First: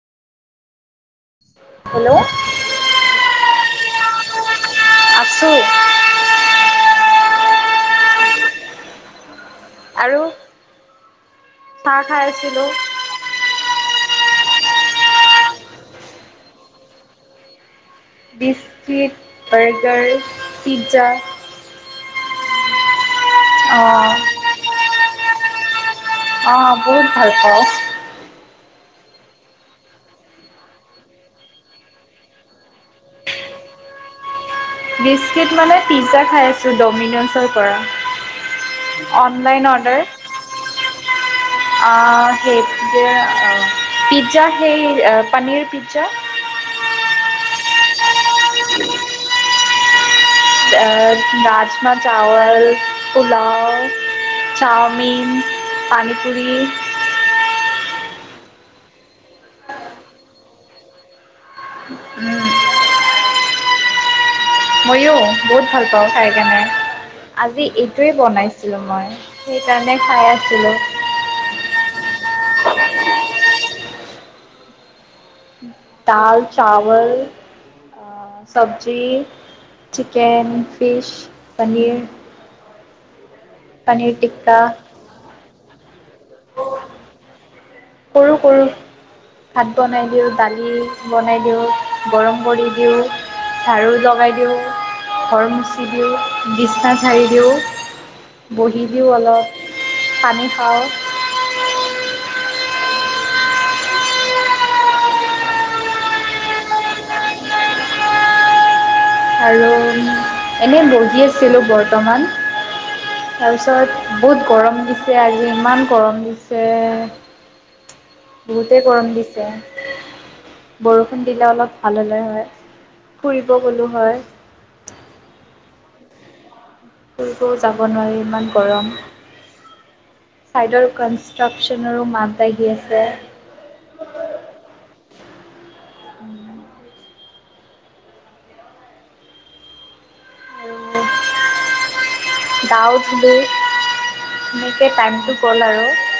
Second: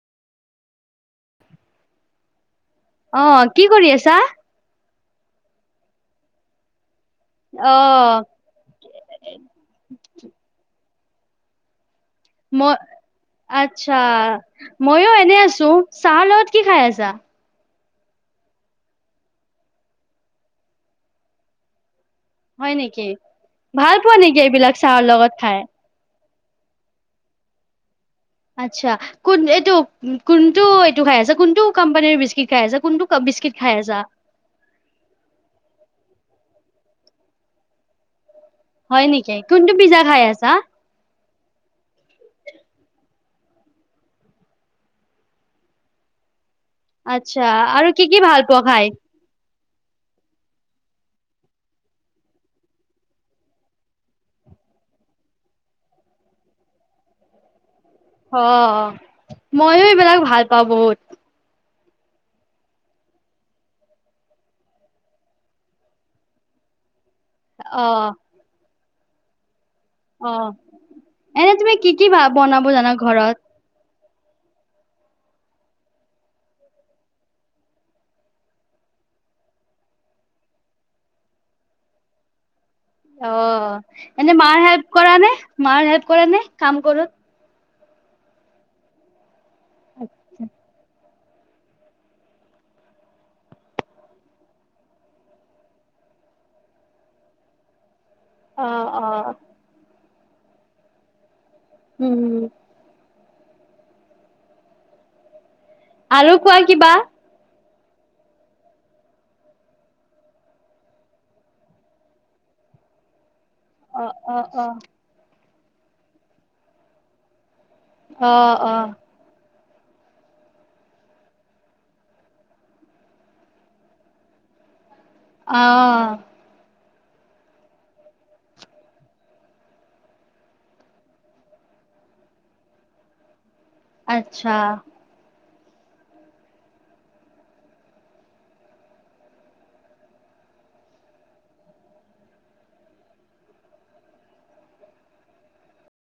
Hello আহ কি কৰি আছা? আছু আহ আৰু চাহ খাই আছিলো মই আৰ্টচা। মইও এনে আছো, চাহ লগত কি খাই আছা? বিস্কিট, বাৰ্গাৰ, পিজ্জা হয় নেকি অ ভাল পোৱা নেকি এইবিলাক চাহৰ লগত খাই? অঁ বহুত ভাল পাওঁ। আৰ্টচা কোন এইটো কোনটো এইটো খাই আছা? কোনটো কোম্পানীৰ বিস্কিট খাই আছা? কোনটো বিস্কিট খাই আছা? বিস্কিট মানে পিজ্জা খাই আছোঁ ড'মিন'জৰ পৰা হয় নেকি অনলাইন কোনটো পিজ্জা খাই আছা? অ সেই পিজ্জা সেই পনীৰ পিজ্জা আচ্ছা আৰু কি কি ভাল পোৱা খাই? চাৱল, পুলাও, চাওমিন, পানী পুৰি অ মইয়ো এইবিলাক ভাল পাওঁ বহুত। উম মইয়ো বহুত ভাল পাওঁ খাই কাৰণে। আজি অ এইটোৱে বনাইছো। আছিলোঁ মই সেইকাৰণে খাই অ' আছিলো এনে তুমি কি কি বনাব জানা ঘৰত? দাল, চাৱল, চবজি, চিকেন, ফিছ, পনীৰ অ' পনীৰ এনে টিক্কা মাৰ হেল্প কৰা নে, মাৰ হেল্প? কৰা নে কাম কৰোত? কৰো কৰো। ভাত বনাই দিওঁ, দালি বনাই দিওঁ, গৰম কৰি দিওঁ, জাৰু লগাই দিওঁ, ঘৰ মুুচি দিওঁ, বিচনা পাৰি দিওঁ অ বহি দিওঁ অ অলপ। পানী খাওঁ উম। আৰু কোৱা কিবা আৰু এনেই বহি আছিলোঁ বৰ্তমান অ তাৰপিছত অ বহুত অ গৰম দিছে আৰু ইমান গৰম দিছে অ বহুতে অ গৰম দিছে। বৰষুণ দিলে অলপ ভাল হ'লে হয়, ফুৰিব গ'লো হয়। আহ। ফুৰিব যাব নোৱাৰি ইমান গৰম, ছাইডৰ কনষ্ট্ৰাকচনৰো মাত বাাগি আছে। আচ্ছা। উম। আৰু গাঁৱ ধুই এনেকৈ টাইমটো গ'ল আৰু।